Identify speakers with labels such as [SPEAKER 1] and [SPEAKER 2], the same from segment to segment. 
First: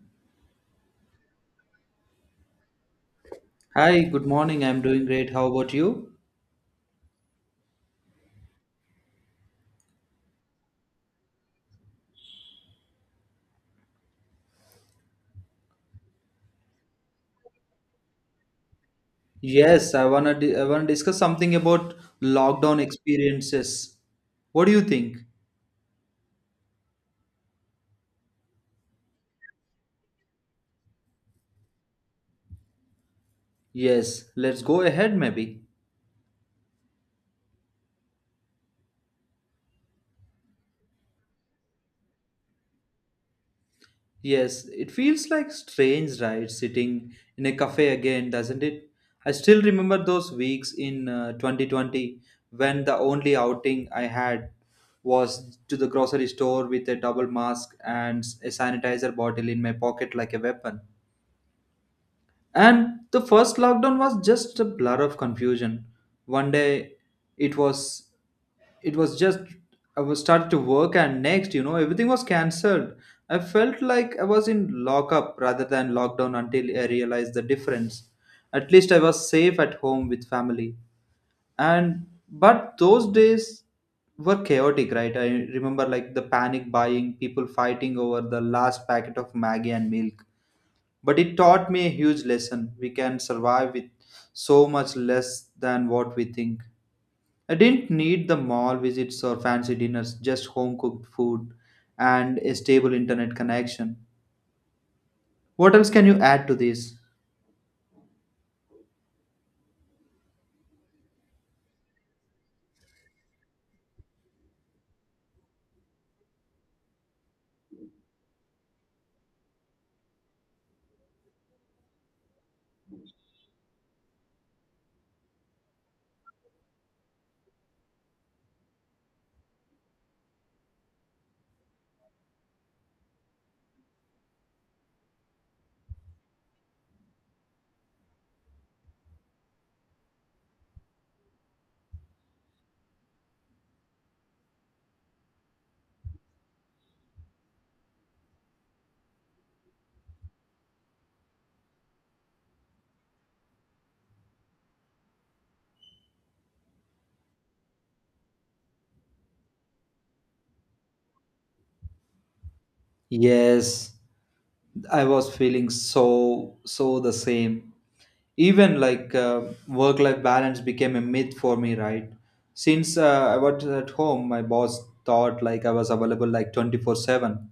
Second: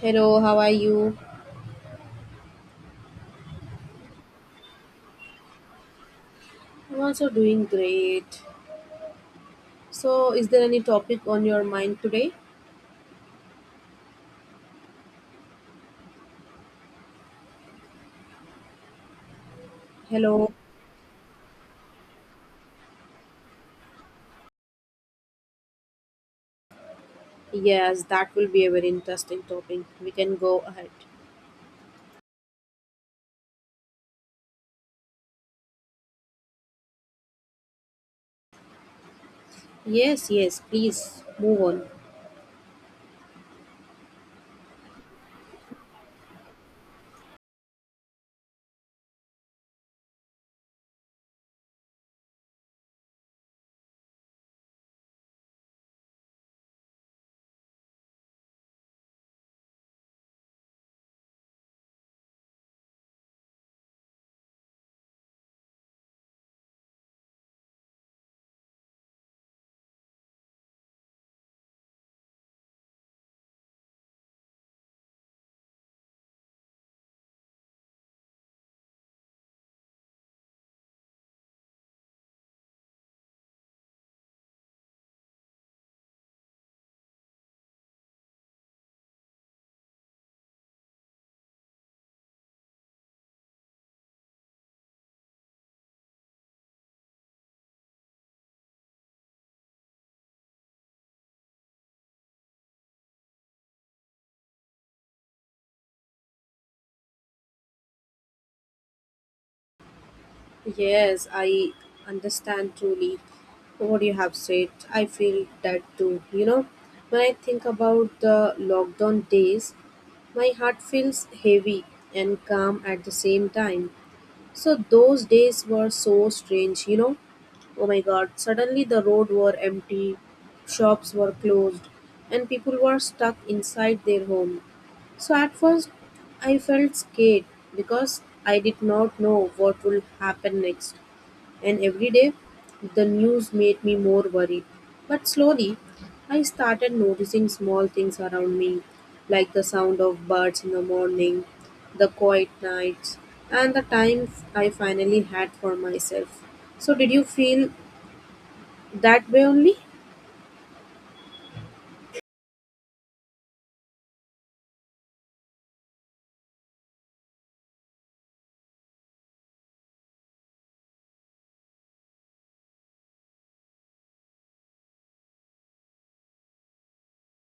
[SPEAKER 1] Hello, how are you?
[SPEAKER 2] Hi, good morning. I'm doing great. How about you?
[SPEAKER 1] I'm also doing great. So, is there any topic on your mind today?
[SPEAKER 2] Yes,
[SPEAKER 1] Hello.
[SPEAKER 2] I wanna discuss something about lockdown experiences. What do you think?
[SPEAKER 1] Yes, that will be a very interesting topic. We can go ahead.
[SPEAKER 2] Yes, let's go ahead maybe.
[SPEAKER 1] Yes, yes, please move on.
[SPEAKER 2] Yes, it feels like strange, right? Sitting in a cafe again, doesn't it? I still remember those weeks in 2020 when the only outing I had was to the grocery store with a double mask and a sanitizer bottle in my pocket like a weapon. And the first lockdown was just a blur of confusion. One day it was it was just I was started to work and next, everything was cancelled. I felt like I was in lockup rather than lockdown until I realized the difference. At least I was safe at home with family. And but those days were chaotic, right? I remember like the panic buying, people fighting over the last packet of Maggie and milk but it taught me a huge lesson. We can survive with so much less than what we think. I didn't need the mall visits or fancy dinners, just home cooked food and a stable internet connection. What else can you add to this?
[SPEAKER 1] Yes, I understand truly what you have said. I feel that too. When I think about the lockdown days, my heart feels heavy and calm at the same time. So those days were so strange, you know. Oh my god, suddenly the road were empty, shops were closed, and people were stuck inside their home. So at first I felt scared because I did not know what will happen next. And every day, the news made me more worried. But slowly, I started noticing small things around me, like the sound of birds in the morning, the quiet nights, and the time I finally had for myself. So, did you feel that way only?
[SPEAKER 2] Yes, I was feeling so the same. Even like work life balance became a myth for me, right? Since I was at home, my boss thought like I was available like 24/7.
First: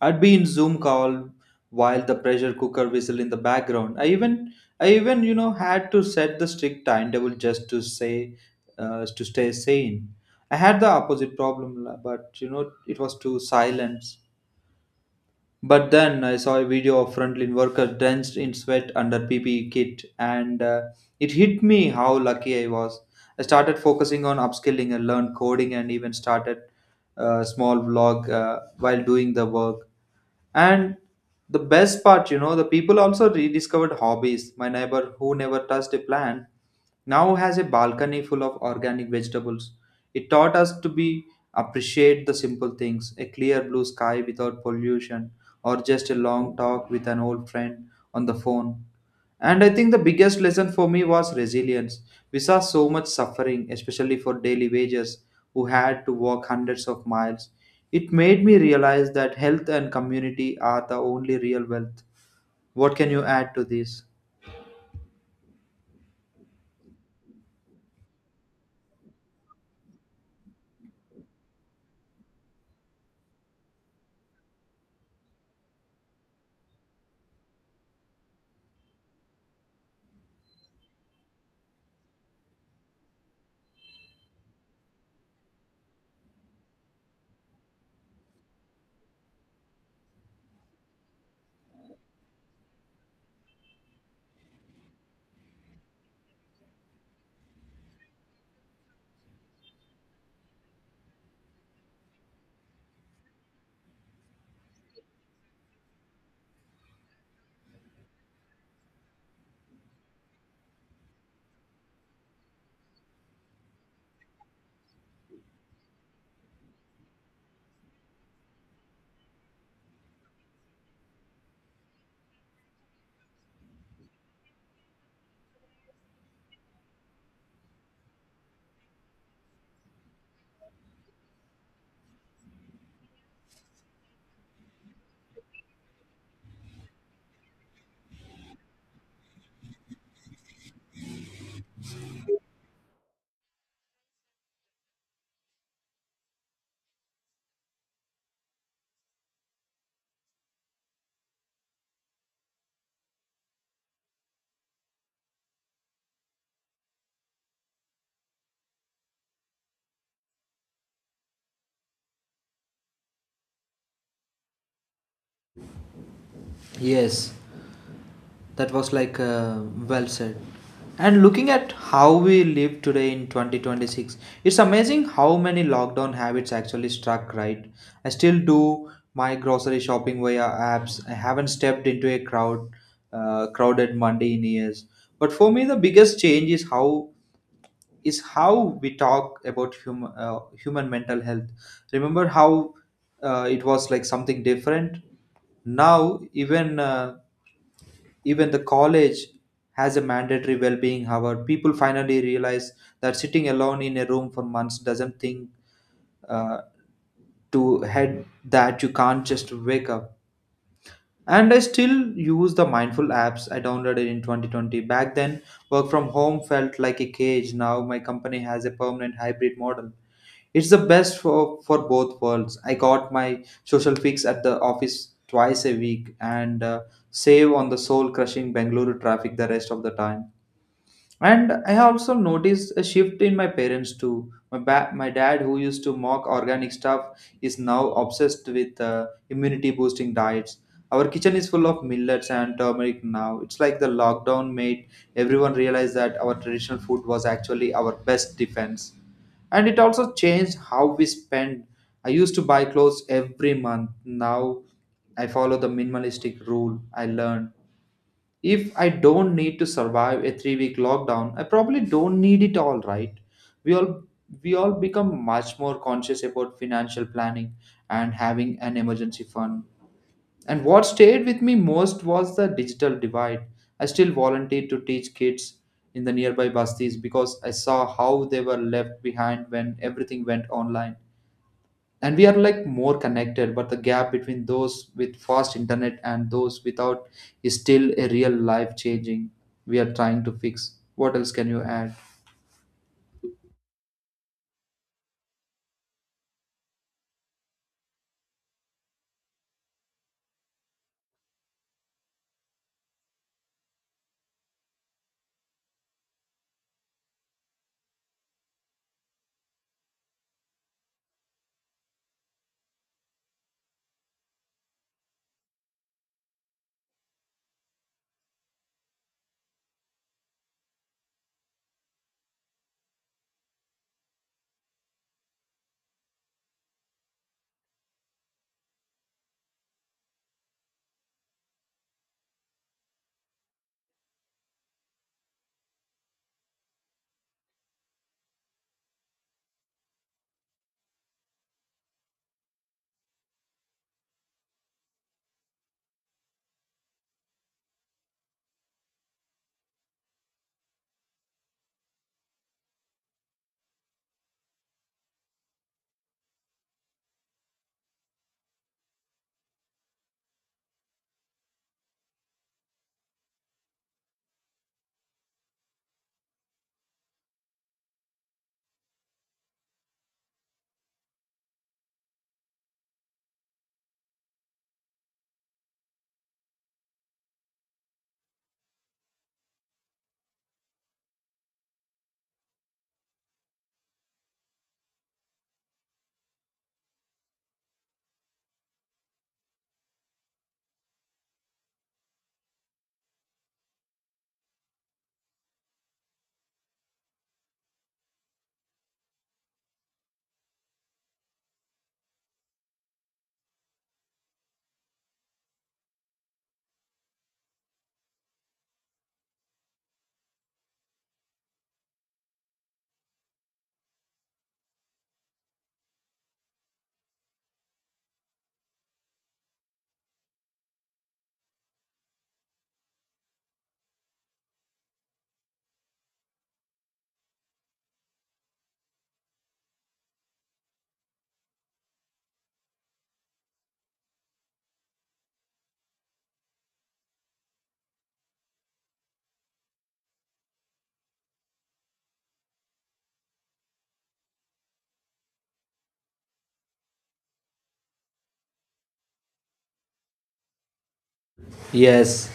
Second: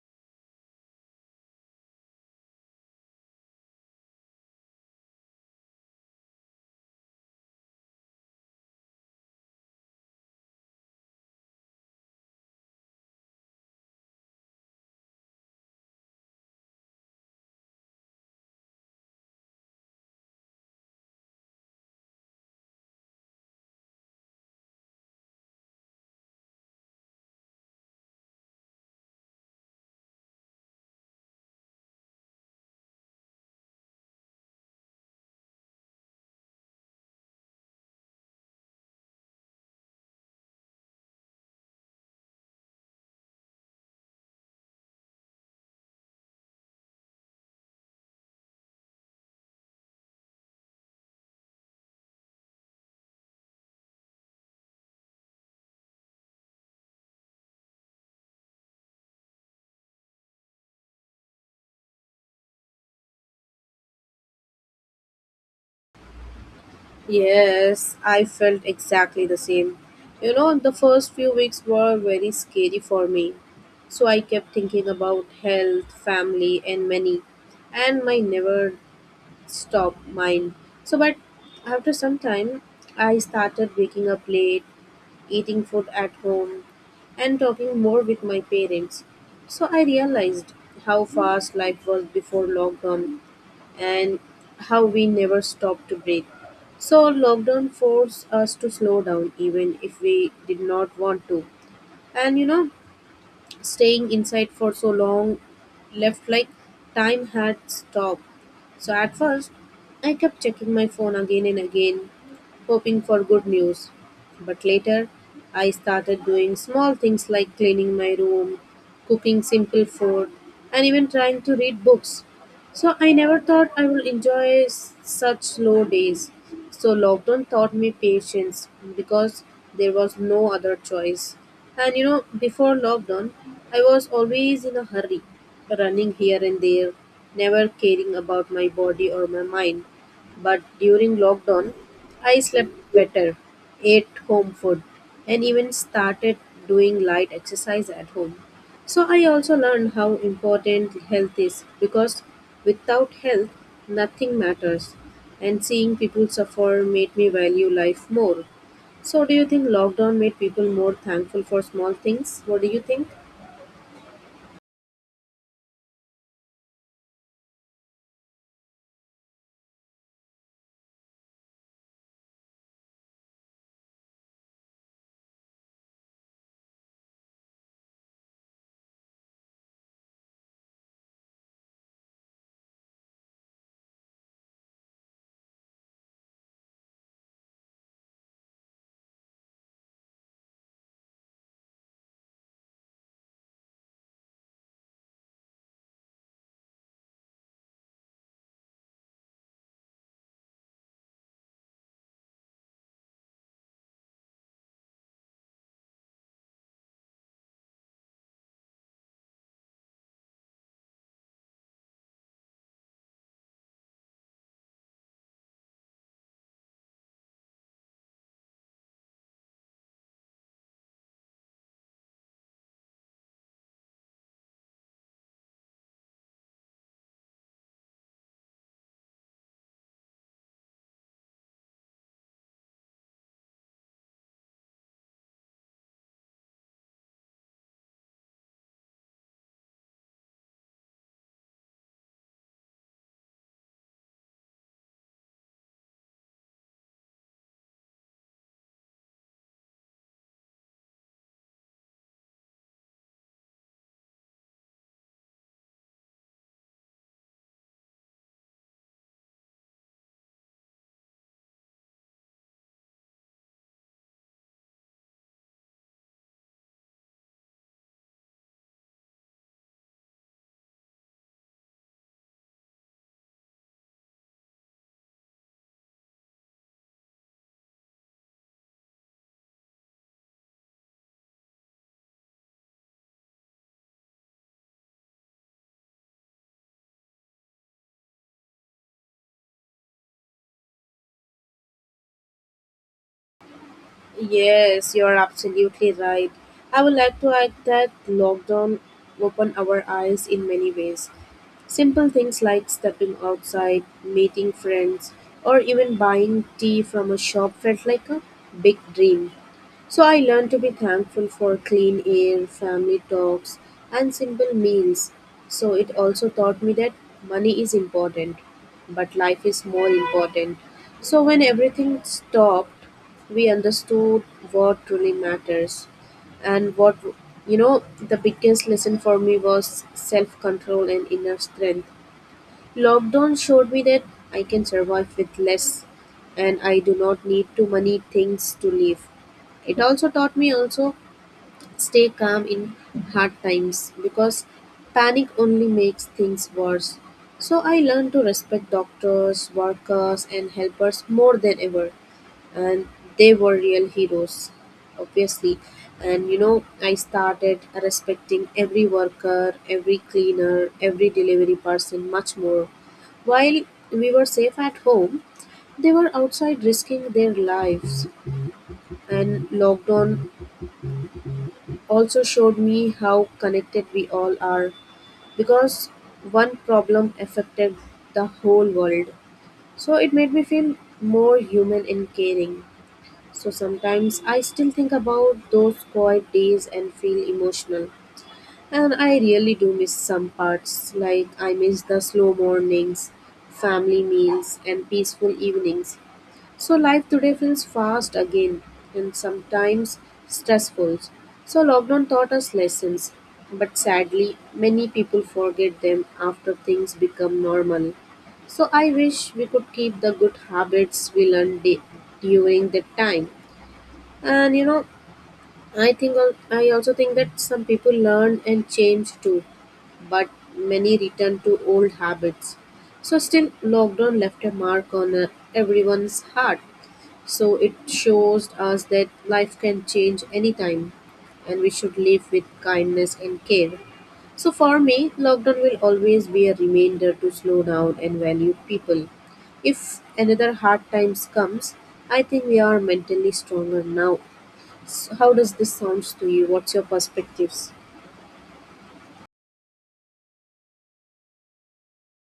[SPEAKER 2] I'd be in Zoom call while the pressure cooker whistle in the background. I even had to set the strict timetable just to say to stay sane. I had the opposite problem, but it was too silence. But then I saw a video of frontline worker drenched in sweat under PPE kit, and it hit me how lucky I was. I started focusing on upskilling and learned coding, and even started a small vlog while doing the work. And the best part, the people also rediscovered hobbies. My neighbor who never touched a plant now has a balcony full of organic vegetables. It taught us to be appreciate the simple things, a clear blue sky without pollution, or just a long talk with an old friend on the phone. And I think the biggest lesson for me was resilience. We saw so much suffering, especially for daily wages who had to walk hundreds of miles. It made me realize that health and community are the only real wealth. What can you add to this?
[SPEAKER 1] Yes, I felt exactly the same. The first few weeks were very scary for me. So I kept thinking about health, family, and money, and my never stop mine. So, but after some time, I started waking up late, eating food at home, and talking more with my parents. So, I realized how fast life was before lockdown and how we never stopped to breathe. So, lockdown forced us to slow down even if we did not want to. And staying inside for so long left like time had stopped. So at first, I kept checking my phone again and again, hoping for good news. But later, I started doing small things like cleaning my room, cooking simple food, and even trying to read books. So I never thought I would enjoy such slow days. So lockdown taught me patience because there was no other choice. And before lockdown, I was always in a hurry, running here and there, never caring about my body or my mind. But during lockdown, I slept better, ate home food, and even started doing light exercise at home. So I also learned how important health is because without health, nothing matters. And seeing people suffer made me value life more. So, do you think lockdown made people more thankful for small things? What do you think?
[SPEAKER 2] Yes, that was like well said. And looking at how we live today in 2026, it's amazing how many lockdown habits actually struck, right? I still do my grocery shopping via apps. I haven't stepped into a crowded Monday in years. But for me, the biggest change is how we talk about human mental health. Remember how it was like something different now even the college has a mandatory well-being hour. People finally realize that sitting alone in a room for months doesn't think uh, to head that you can't just wake up. And I still use the mindful apps I downloaded in 2020. Back then, work from home felt like a cage. Now my company has a permanent hybrid model. It's the best for both worlds. I got my social fix at the office twice a week and save on the soul crushing Bengaluru traffic the rest of the time. And I have also noticed a shift in my parents too. My dad, who used to mock organic stuff, is now obsessed with immunity boosting diets. Our kitchen is full of millets and turmeric now. It's like the lockdown made everyone realize that our traditional food was actually our best defense. And it also changed how we spend. I used to buy clothes every month. Now I follow the minimalistic rule I learned if I don't need to survive a 3 week lockdown, I probably don't need it all, right? We all we all become much more conscious about financial planning and having an emergency fund. And what stayed with me most was the digital divide. I still volunteered to teach kids in the nearby bastis because I saw how they were left behind when everything went online, and we are like more connected but the gap between those with fast internet and those without is still a real life changing. We are trying to fix. What else can you add?
[SPEAKER 1] Yes, you're absolutely right. I would like to add that lockdown opened our eyes in many ways. Simple things like stepping outside, meeting friends, or even buying tea from a shop felt like a big dream. So I learned to be thankful for clean air, family talks, and simple meals. So it also taught me that money is important, but life is more important. So when everything stopped, we understood what truly matters. And what the biggest lesson for me was self control and inner strength. Lockdown showed me that I can survive with less and I do not need too many things to live. It also taught me also stay calm in hard times because panic only makes things worse. So I learned to respect doctors, workers and helpers more than ever and they were real heroes obviously, and I started respecting every worker, every cleaner, every delivery person much more while we were safe at home. They were outside risking their lives, and lockdown also showed me how connected we all are because one problem affected the whole world. So it made me feel more human and caring. So sometimes I still think about those quiet days and feel emotional. And I really do miss some parts, like I miss the slow mornings, family meals, and peaceful evenings. So life today feels fast again and sometimes stressful. So lockdown taught us lessons, but sadly, many people forget them after things become normal. So I wish we could keep the good habits we learned during that time. And I think I also think that some people learn and change too, but many return to old habits. So still, lockdown left a mark on everyone's heart. So it shows us that life can change anytime, and we should live with kindness and care. So for me, lockdown will always be a reminder to slow down and value people. If another hard times comes, I think we are mentally stronger now. So how does this sounds to you? What's your perspectives?
[SPEAKER 2] Yes,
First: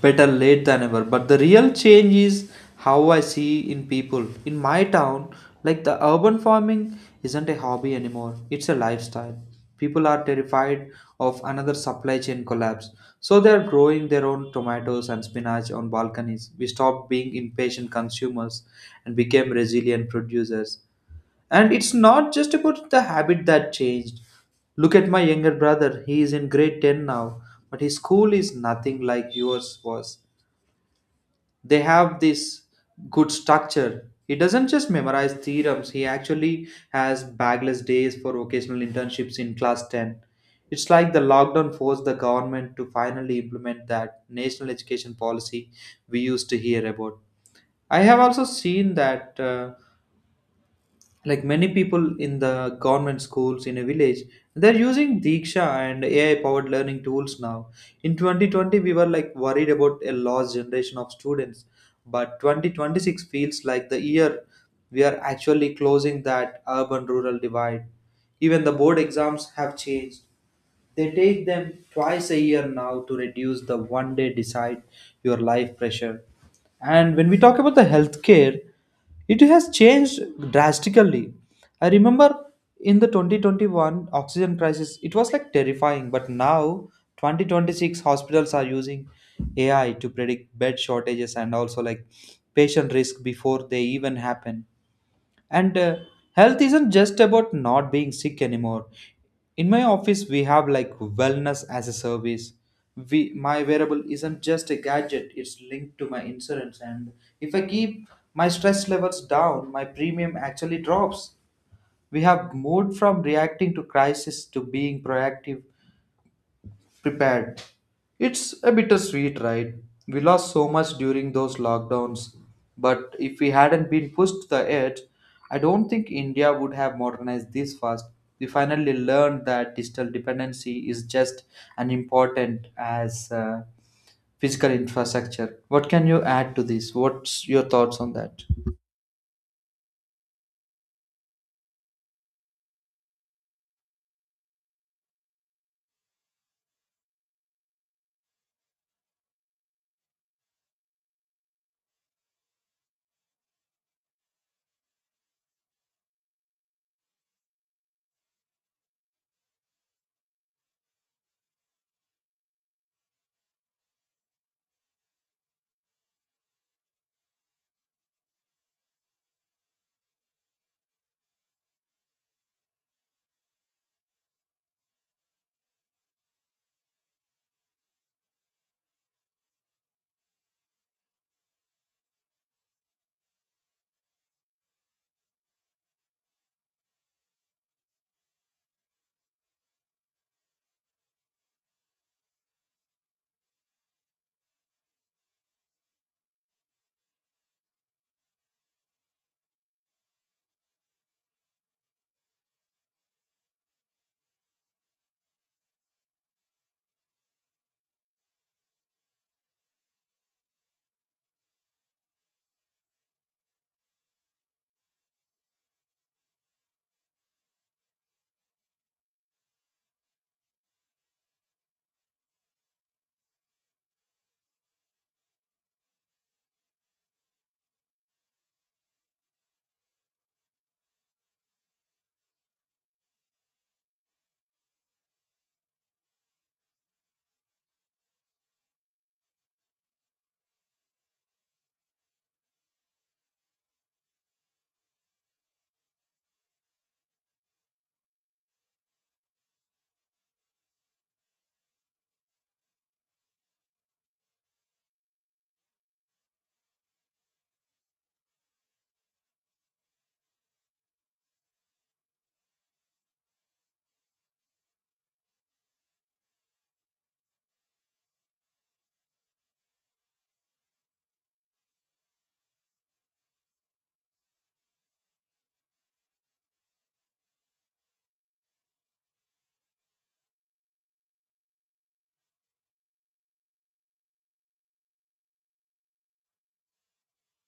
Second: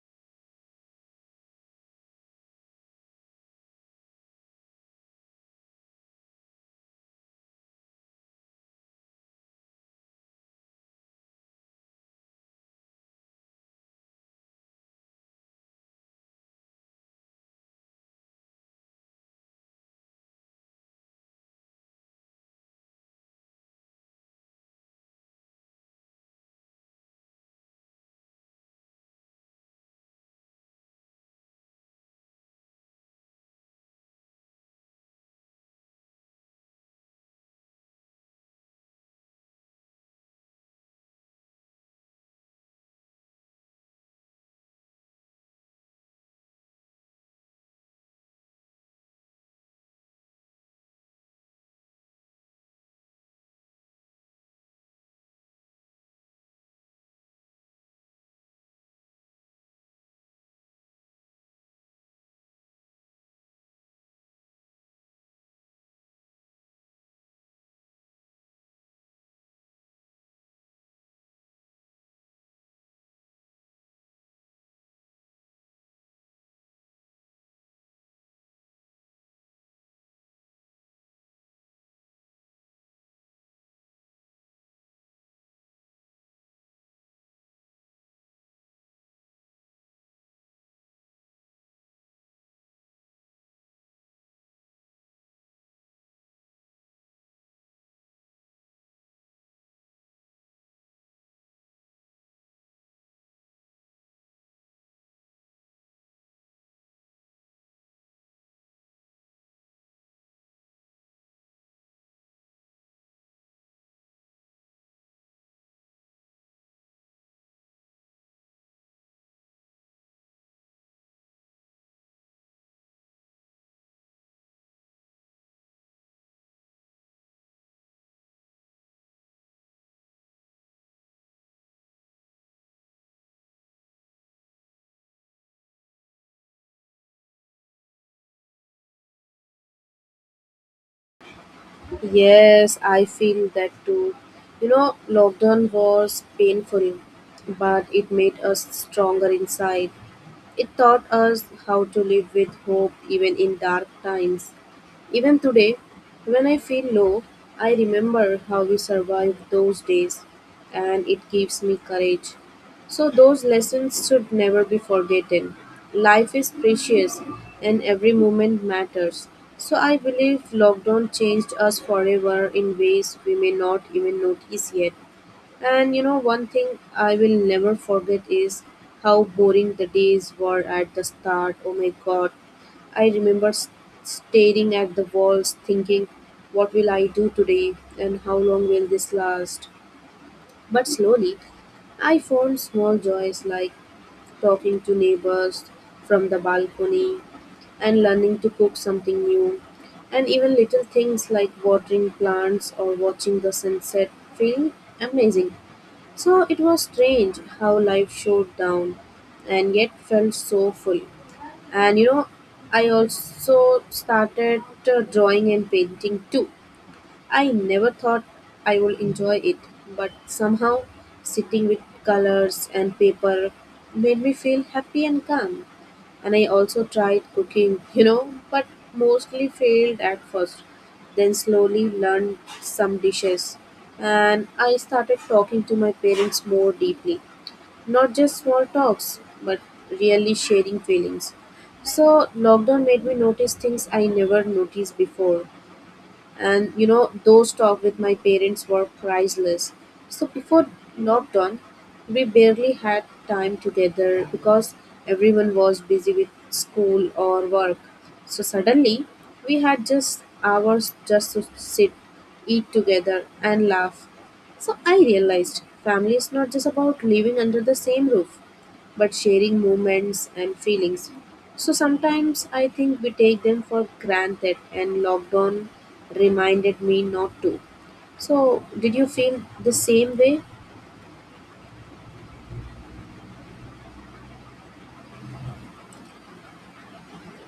[SPEAKER 2] better late than ever. But the real change is how I see in people. In my town, like the urban farming isn't a hobby anymore, it's a lifestyle. People are terrified of another supply chain collapse. So they are growing their own tomatoes and spinach on balconies. We stopped being impatient consumers and became resilient producers. And it's not just about the habit that changed. Look at my younger brother. He is in grade 10 now, but his school is nothing like yours was. They have this good structure. He doesn't just memorize theorems, he actually has bagless days for vocational internships in class 10. It's like the lockdown forced the government to finally implement that national education policy we used to hear about. I have also seen that. Like many people in the government schools in a village, they're using diksha and ai powered learning tools now. In 2020, we were like worried about a lost generation of students, but 2026 feels like the year we are actually closing that urban rural divide. Even the board exams have changed. They take them twice a year now to reduce the one day decide your life pressure. And when we talk about the healthcare, it has changed drastically. I remember in the 2021 oxygen crisis, it was like terrifying, but now 2026 hospitals are using AI to predict bed shortages and also like patient risk before they even happen. And health isn't just about not being sick anymore. In my office, we have like wellness as a service. We, my wearable isn't just a gadget, it's linked to my insurance. And if I keep my stress levels down, my premium actually drops. We have moved from reacting to crisis to being proactive prepared. It's a bittersweet, right? We lost so much during those lockdowns, but if we hadn't been pushed to the edge, I don't think India would have modernized this fast. We finally learned that digital dependency is just as important as physical infrastructure. What can you add to this? What's your thoughts on that?
[SPEAKER 1] Yes, I feel that too. Lockdown was painful, but it made us stronger inside. It taught us how to live with hope even in dark times. Even today, when I feel low, I remember how we survived those days and it gives me courage. So, those lessons should never be forgotten. Life is precious and every moment matters. So, I believe lockdown changed us forever in ways we may not even notice yet. And one thing I will never forget is how boring the days were at the start. Oh my god. I remember staring at the walls, thinking, what will I do today and how long will this last? But slowly, I found small joys like talking to neighbors from the balcony and learning to cook something new. And even little things like watering plants or watching the sunset feel amazing. So it was strange how life showed down and yet felt so full. And I also started drawing and painting too. I never thought I would enjoy it, but somehow sitting with colors and paper made me feel happy and calm. And I also tried cooking, you know, but mostly failed at first. Then slowly learned some dishes. And I started talking to my parents more deeply. Not just small talks, but really sharing feelings. So, lockdown made me notice things I never noticed before, and those talks with my parents were priceless. So before lockdown, we barely had time together because everyone was busy with school or work. So suddenly we had just hours just to sit, eat together and laugh. So I realized family is not just about living under the same roof, but sharing moments and feelings. So sometimes I think we take them for granted, and lockdown reminded me not to. So, did you feel the same way?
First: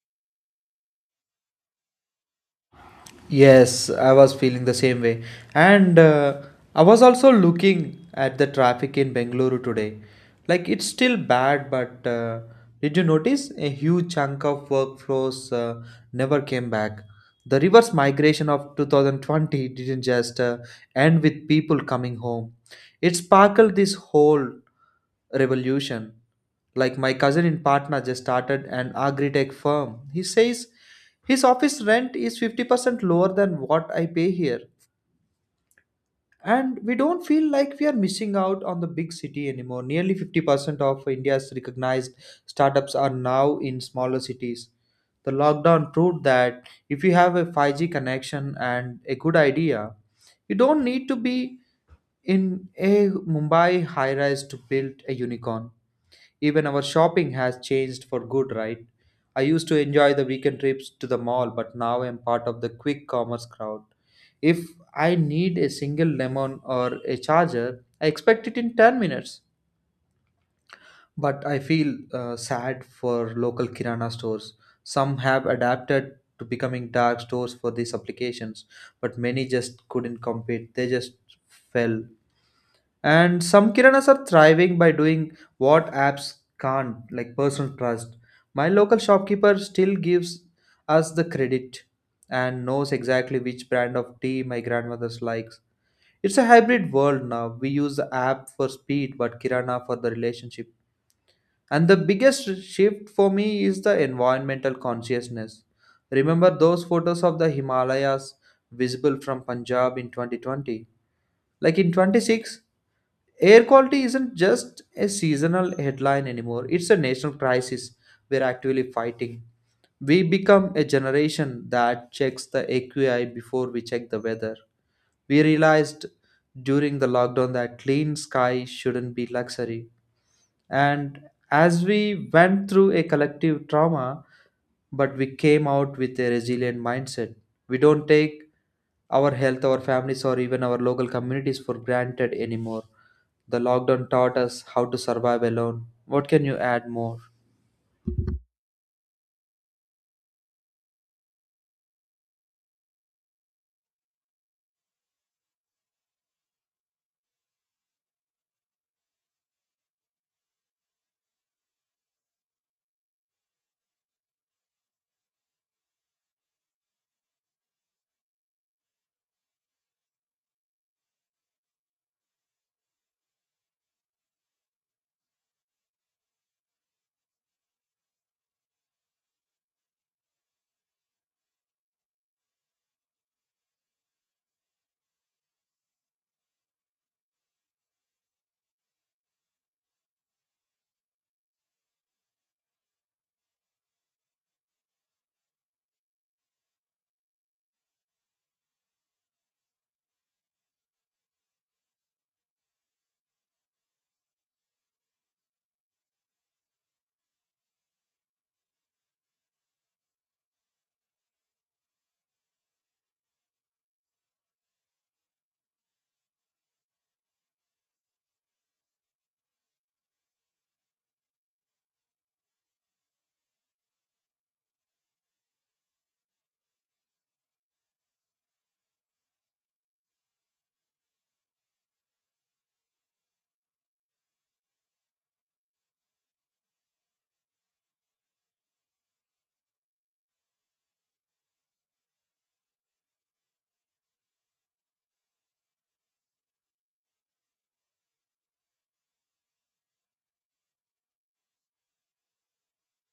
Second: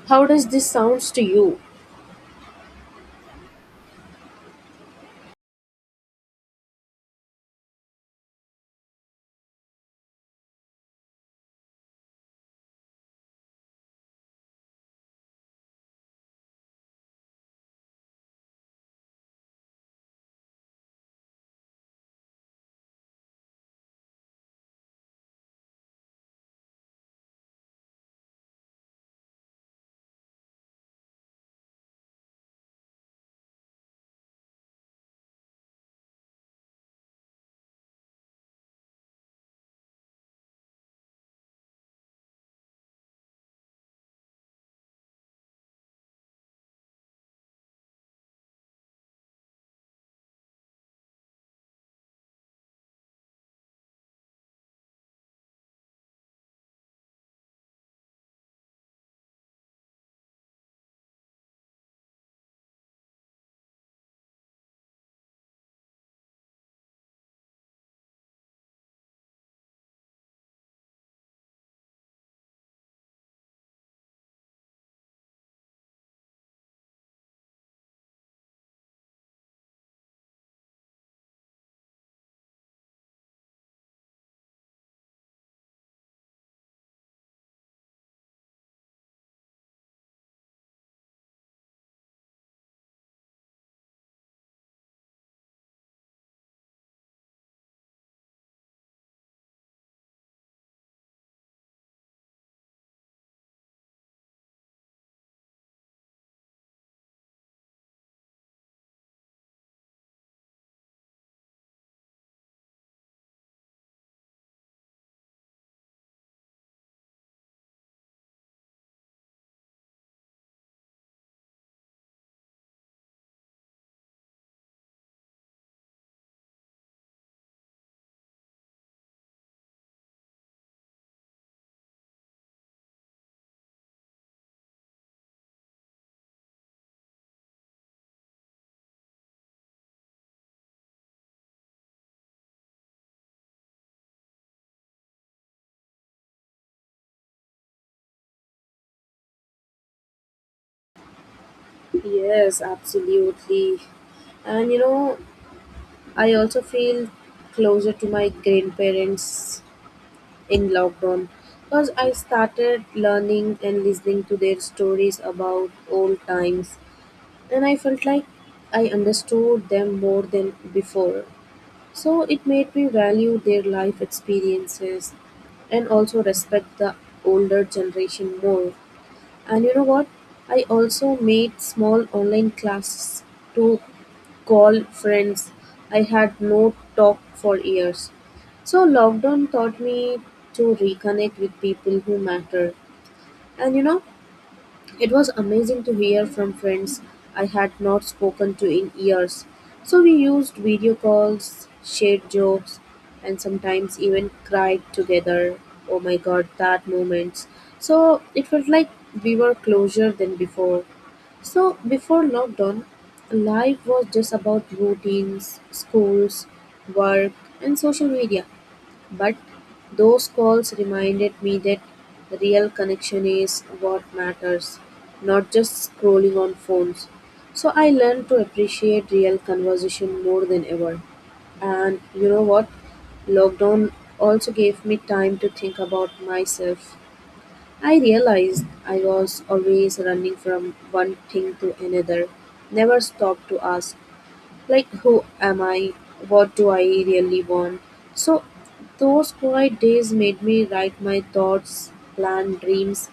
[SPEAKER 1] How does this sounds to you?
[SPEAKER 2] Yes, I was feeling the same way. And I was also looking at the traffic in Bengaluru today. Like it's still bad, but did you notice a huge chunk of workflows never came back? The reverse migration of 2020 didn't just end with people coming home. It sparkled this whole revolution. Like my cousin in Patna just started an agri-tech firm. He says his office rent is 50% lower than what I pay here. And we don't feel like we are missing out on the big city anymore. Nearly 50% of India's recognized startups are now in smaller cities. The lockdown proved that if you have a 5G connection and a good idea, you don't need to be in a Mumbai high rise to build a unicorn. Even our shopping has changed for good, right? I used to enjoy the weekend trips to the mall, but now I'm part of the quick commerce crowd. If I need a single lemon or a charger, I expect it in 10 minutes. But I feel sad for local Kirana stores. Some have adapted to becoming dark stores for these applications, but many just couldn't compete. They just fell, and some kiranas are thriving by doing what apps can't, like personal trust. My local shopkeeper still gives us the credit and knows exactly which brand of tea my grandmother's likes. It's a hybrid world now. We use the app for speed but kirana for the relationship. And the biggest shift for me is the environmental consciousness. Remember those photos of the himalayas visible from punjab in 2020? Like in 26, air quality isn't just a seasonal headline anymore, it's a national crisis we're actually fighting. We become a generation that checks the AQI before we check the weather. We realized during the lockdown that clean sky shouldn't be luxury, and as we went through a collective trauma, but we came out with a resilient mindset. We don't take our health, our families, or even our local communities for granted anymore. The lockdown taught us how to survive alone. What can you add more?
[SPEAKER 1] Yes, absolutely. And I also feel closer to my grandparents in lockdown because I started learning and listening to their stories about old times and I felt like I understood them more than before. So it made me value their life experiences and also respect the older generation more. And you know what? I also made small online classes to call friends I had no talk for years. So lockdown taught me to reconnect with people who matter. And it was amazing to hear from friends I had not spoken to in years. So we used video calls, shared jokes, and sometimes even cried together. Oh my god, that moments. So it felt like we were closer than before. So before lockdown, life was just about routines, schools, work, and social media. But those calls reminded me that the real connection is what matters, not just scrolling on phones. So I learned to appreciate real conversation more than ever. And you know what? Lockdown also gave me time to think about myself. I realized I was always running from one thing to another, never stopped to ask, like, who am I? What do I really want? So, those quiet days made me write my thoughts, plan dreams,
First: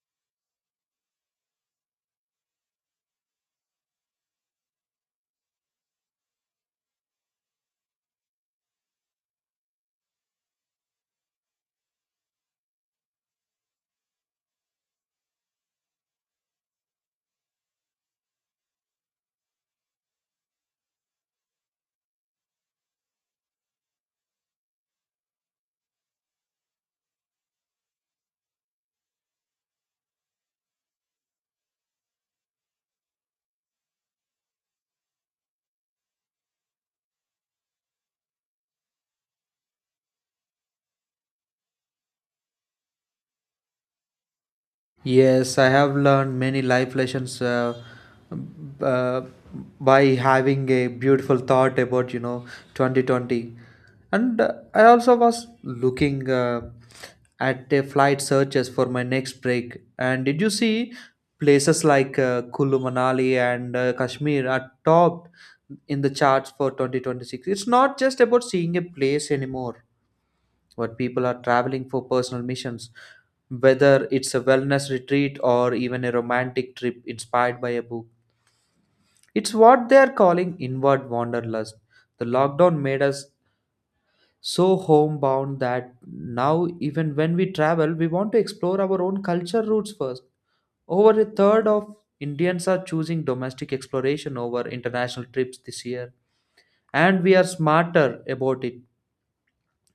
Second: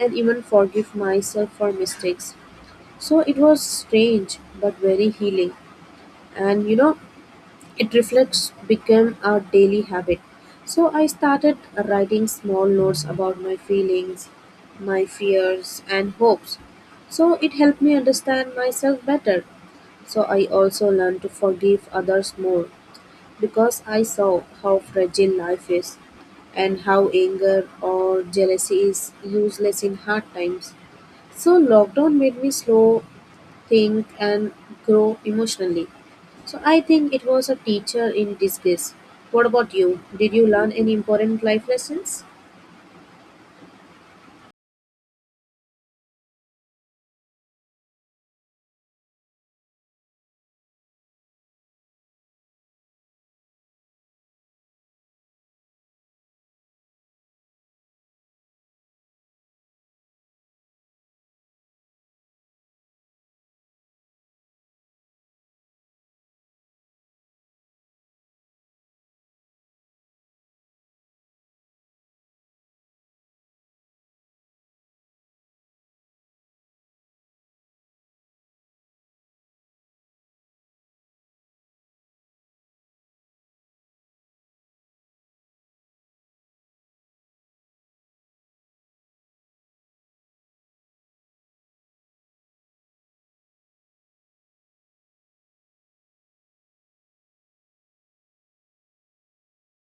[SPEAKER 1] and even forgive myself for mistakes. So, it was strange but very healing. And it reflects became a daily habit. So, I started writing small notes about my feelings, my fears, and hopes. So, it helped me understand myself better. So I also learned to forgive others more because I saw how fragile life is and how anger or jealousy is useless in hard times. So lockdown made me slow, think and grow emotionally. So I think it was a teacher in disguise. What about you? Did you learn any important life lessons?
[SPEAKER 2] Yes, I have learned many life lessons uh, by having a beautiful thought about, 2020. And I also was looking at the flight searches for my next break. And did you see places like Kulu Manali and Kashmir are topped in the charts for 2026? It's not just about seeing a place anymore. Where people are traveling for personal missions, whether it's a wellness retreat or even a romantic trip inspired by a book, it's what they are calling inward wanderlust. The lockdown made us so homebound that now even when we travel we want to explore our own culture roots first. Over a third of indians are choosing domestic exploration over international trips this year, and we are smarter about it,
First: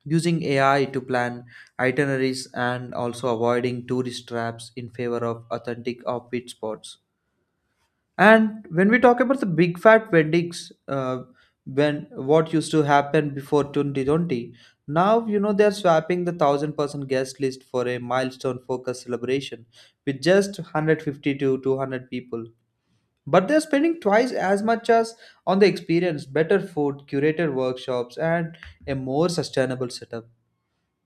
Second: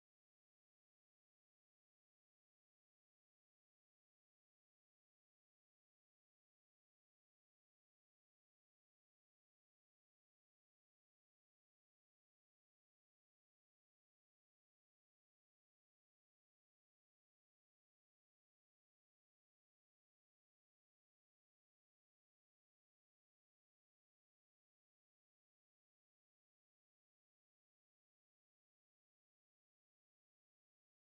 [SPEAKER 2] using AI to plan itineraries and also avoiding tourist traps in favor of authentic offbeat spots. And when we talk about the big fat weddings, when what used to happen before 2020, now they're swapping the thousand person guest list for a milestone focused celebration with just 150 to 200 people. But they're spending twice as much as on the experience, better food, curated workshops, and a more sustainable setup.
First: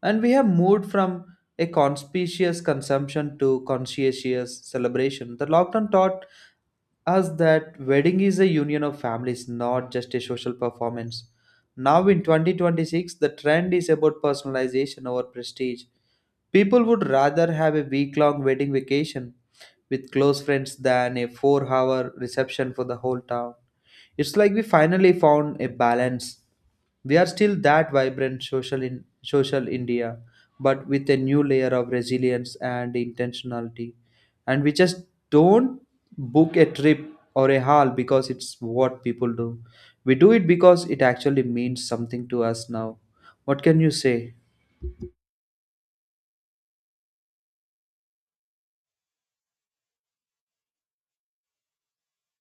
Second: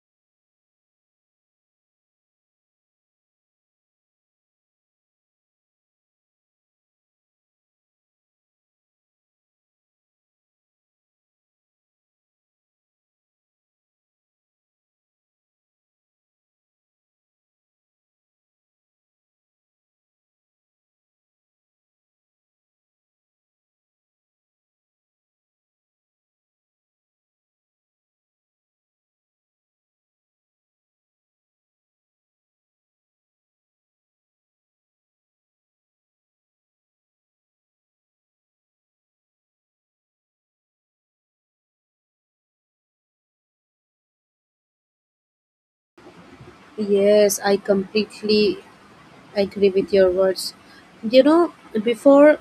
[SPEAKER 2] And we have moved from a conspicuous consumption to conscientious celebration. The lockdown taught us that wedding is a union of families, not just a social performance. Now in 2026, the trend is about personalization over prestige. People would rather have a week long wedding vacation with close friends than a 4 hour reception for the whole town. It's like we finally found a balance. We are still that vibrant social in social India, but with a new layer of resilience and intentionality. And we just don't book a trip or a hall because it's what people do. We do it because it actually means something to us now. What can you say?
[SPEAKER 1] Yes, I completely agree with your words. You know, before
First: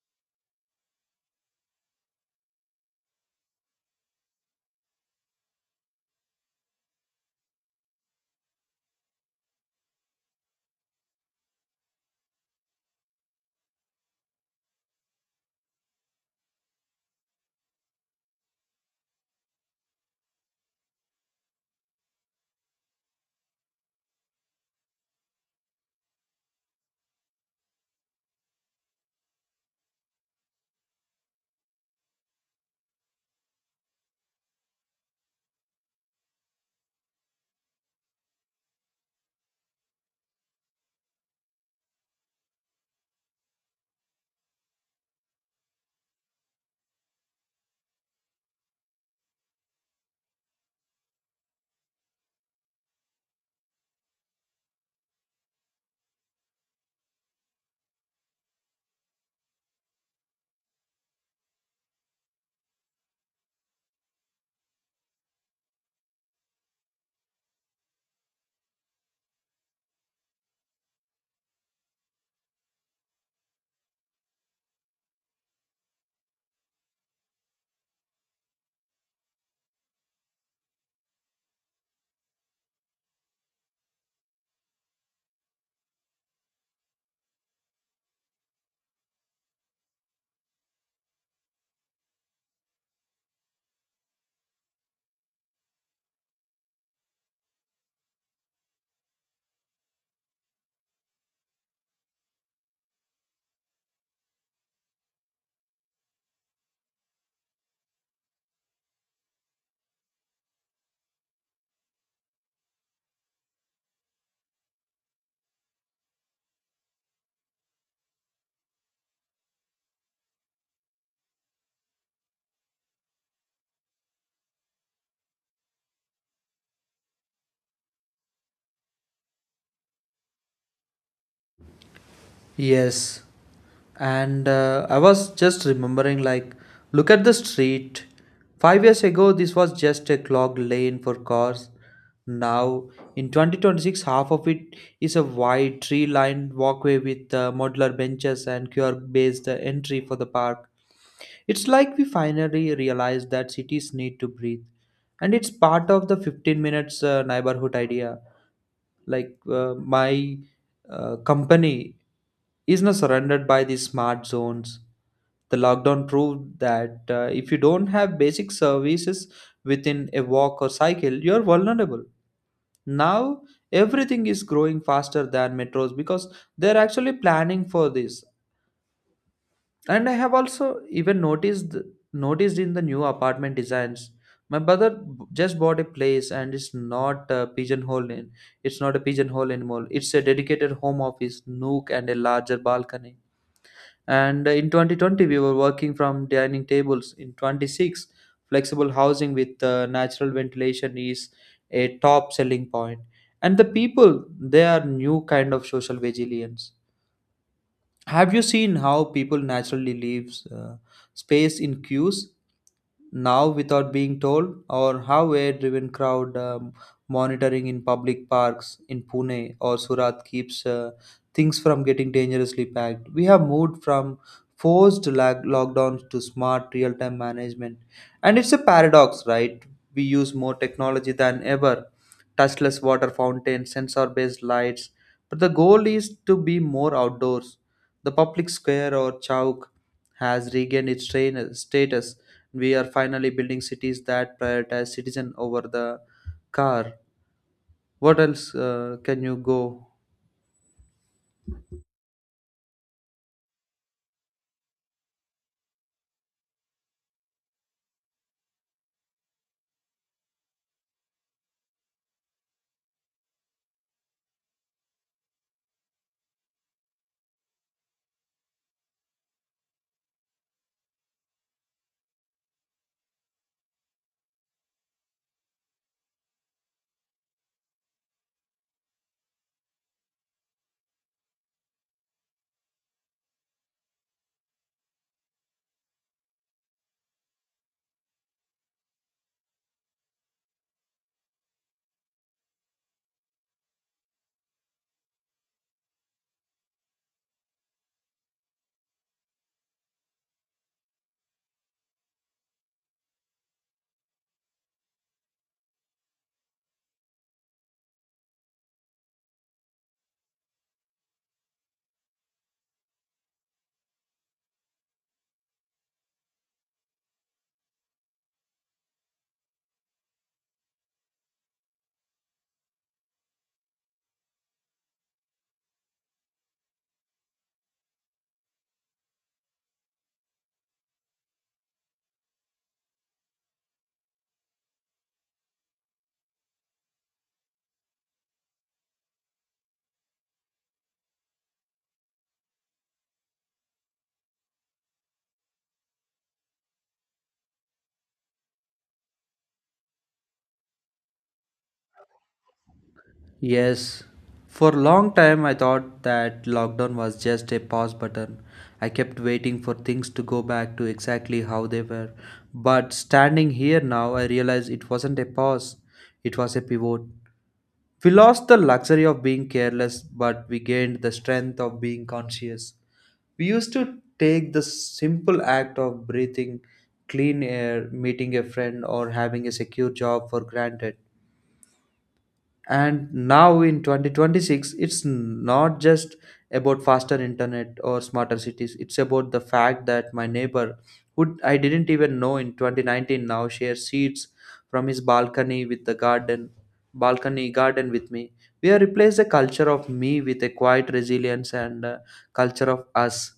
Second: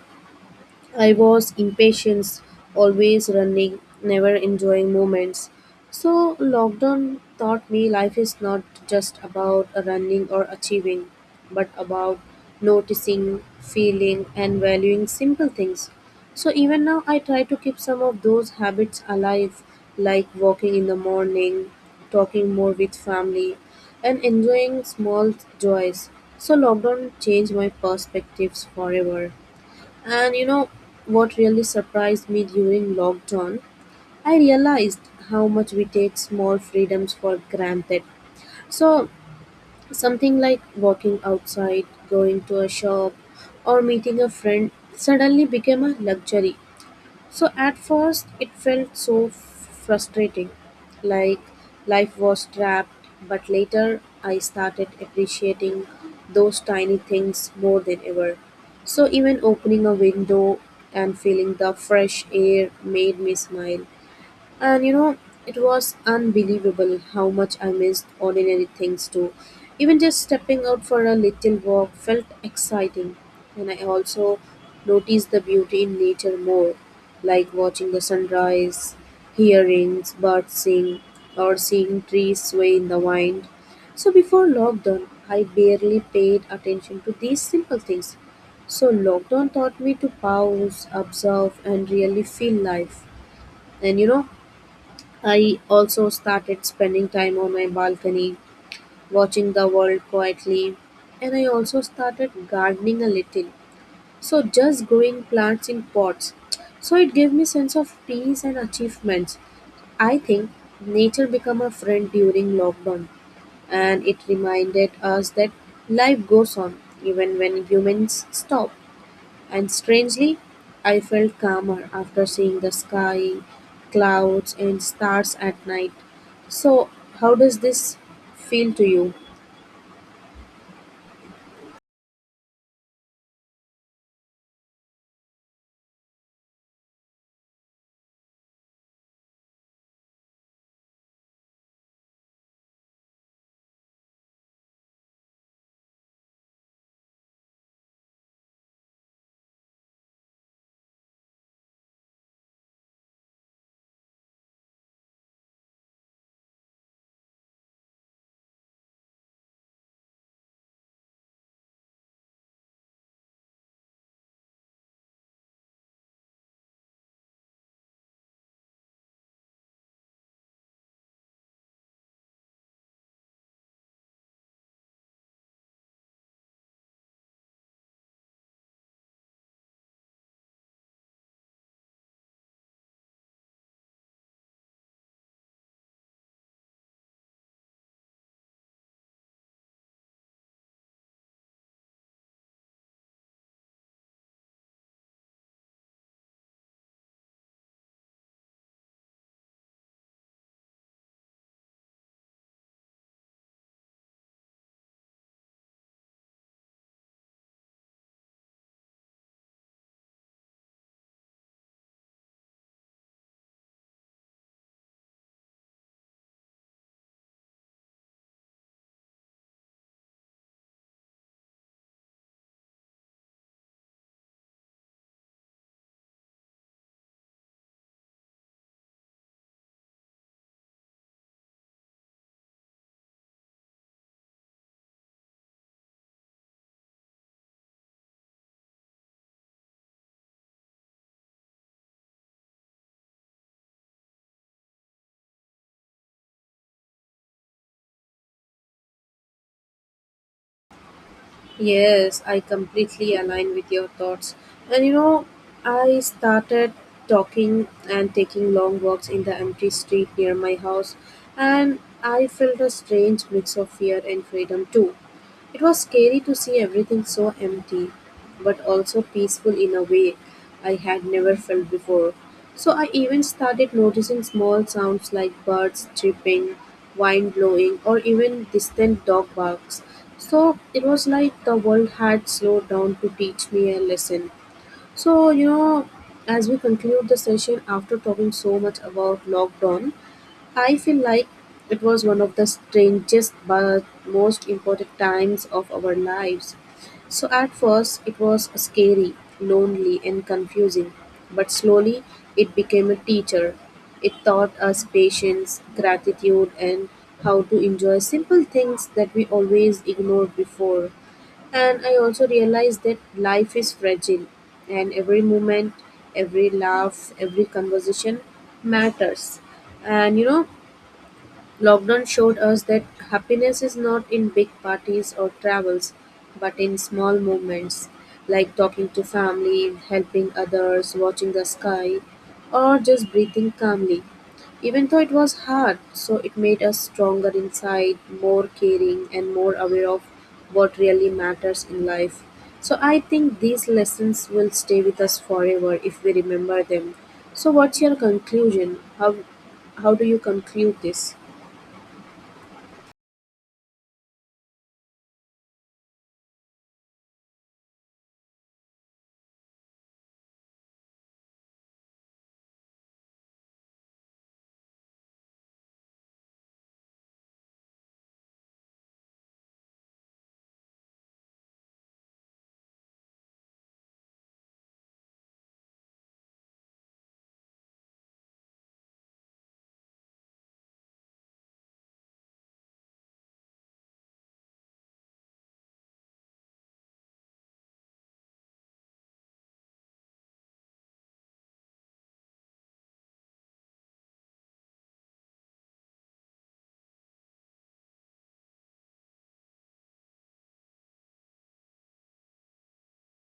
[SPEAKER 1] I was impatient, always running, never enjoying moments. So, lockdown taught me life is not just about running or achieving, but about noticing, feeling, and valuing simple things. So, even now, I try to keep some of those habits alive, like walking in the morning, talking more with family, and enjoying small joys. So, lockdown changed my perspectives forever. And you know what really surprised me during lockdown? I realized how much we take small freedoms for granted. So, something like walking outside, going to a shop, or meeting a friend suddenly became a luxury. So at first, it felt so frustrating, like life was trapped, but later I started appreciating those tiny things more than ever. So even opening a window and feeling the fresh air made me smile. And it was unbelievable how much I missed ordinary things too. Even just stepping out for a little walk felt exciting. And I also noticed the beauty in nature more, like watching the sunrise, hearing birds sing, or seeing trees sway in the wind. So before lockdown, I barely paid attention to these simple things. So lockdown taught me to pause, observe, and really feel life. And I also started spending time on my balcony, watching the world quietly, and I also started gardening a little. So just growing plants in pots. So it gave me sense of peace and achievements. I think nature became a friend during lockdown and it reminded us that life goes on even when humans stop. And strangely, I felt calmer after seeing the sky, clouds, and stars at night. So, how does this feel to you?
[SPEAKER 2] Yes, and I was just remembering, like, look at the street. 5 years ago, this was just a clogged lane for cars. Now, in 2026, half of it is a wide tree lined walkway with modular benches and QR based entry for the park. It's like we finally realized that cities need to breathe. And it's part of the 15 minutes neighborhood idea, like my company is not surrounded by these smart zones. The lockdown proved that if you don't have basic services within a walk or cycle, you're vulnerable. Now everything is growing faster than metros because they're actually planning for this. And I have also even noticed in the new apartment designs. My brother just bought a place, and it's not a pigeonhole. It's not a pigeonhole anymore. It's a dedicated home office, nook, and a larger balcony. And in 2020, we were working from dining tables. In 26, flexible housing with natural ventilation is a top selling point. And the people, they are new kind of social vegetarians. Have you seen how people naturally leave space in queues now without being told, or how a driven crowd monitoring in public parks in Pune or Surat keeps things from getting dangerously packed? We have moved from forced lockdowns to smart real time management, and it's a paradox, right? We use more technology than ever, touchless water fountains, sensor based lights, but the goal is to be more outdoors. The public square or chowk has regained its status. We are finally building cities that prioritize citizen over the car. What else can you go?
[SPEAKER 1] Yes, I completely align with your thoughts. And I started talking and taking long walks in the empty street near my house, and I felt a strange mix of fear and freedom too. It was scary to see everything so empty, but also peaceful in a way I had never felt before. So I even started noticing small sounds like birds chirping, wind blowing, or even distant dog barks. So it was like the world had slowed down to teach me a lesson. So, you know, as we conclude the session after talking so much about lockdown, I feel like it was one of the strangest but most important times of our lives. So, at first, it was scary, lonely, and confusing, but slowly it became a teacher. It taught us patience, gratitude, and how to enjoy simple things that we always ignored before. And I also realized that life is fragile, and every moment, every laugh, every conversation matters. And lockdown showed us that happiness is not in big parties or travels, but in small moments like talking to family, helping others, watching the sky, or just breathing calmly. Even though it was hard, so it made us stronger inside, more caring, and more aware of what really matters in life. So I think these lessons will stay with us forever if we remember them. So what's your conclusion? How do you conclude this?
[SPEAKER 2] Yes. For a long time, I thought that lockdown was just a pause button. I kept waiting for things to go back to exactly how they were. But standing here now, I realize it wasn't a pause, it was a pivot. We lost the luxury of being careless, but we gained the strength of being conscious. We used to take the simple act of breathing clean air, meeting a friend, or having a secure job for granted. And now in 2026 it's not just about faster internet or smarter cities, it's about the fact that my neighbor who I didn't even know in 2019 now shares seats from his balcony with the garden balcony garden with me. We have replaced the culture of me with a quiet resilience and culture of us.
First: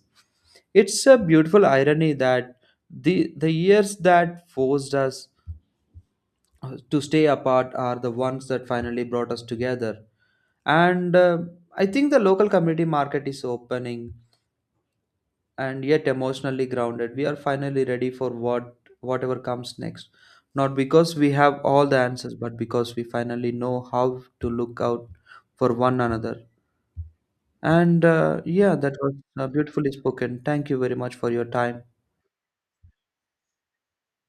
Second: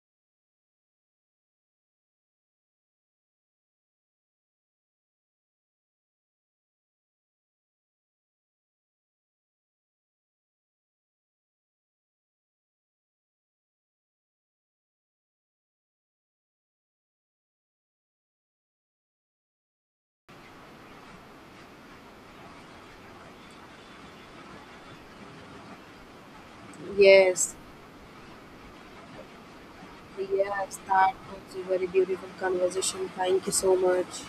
[SPEAKER 2] It's a beautiful irony that the years that forced us to stay apart are the ones that finally brought us together. And I think the local community market is opening and yet emotionally grounded, we are finally ready for whatever comes next, not because we have all the answers but because we finally know how to look out for one another.
[SPEAKER 1] Yes,
[SPEAKER 2] And yeah, that was beautifully spoken. Thank
[SPEAKER 1] yes,
[SPEAKER 2] you very
[SPEAKER 1] that
[SPEAKER 2] much for your
[SPEAKER 1] was a
[SPEAKER 2] time.
[SPEAKER 1] very beautiful conversation. Thank you so much.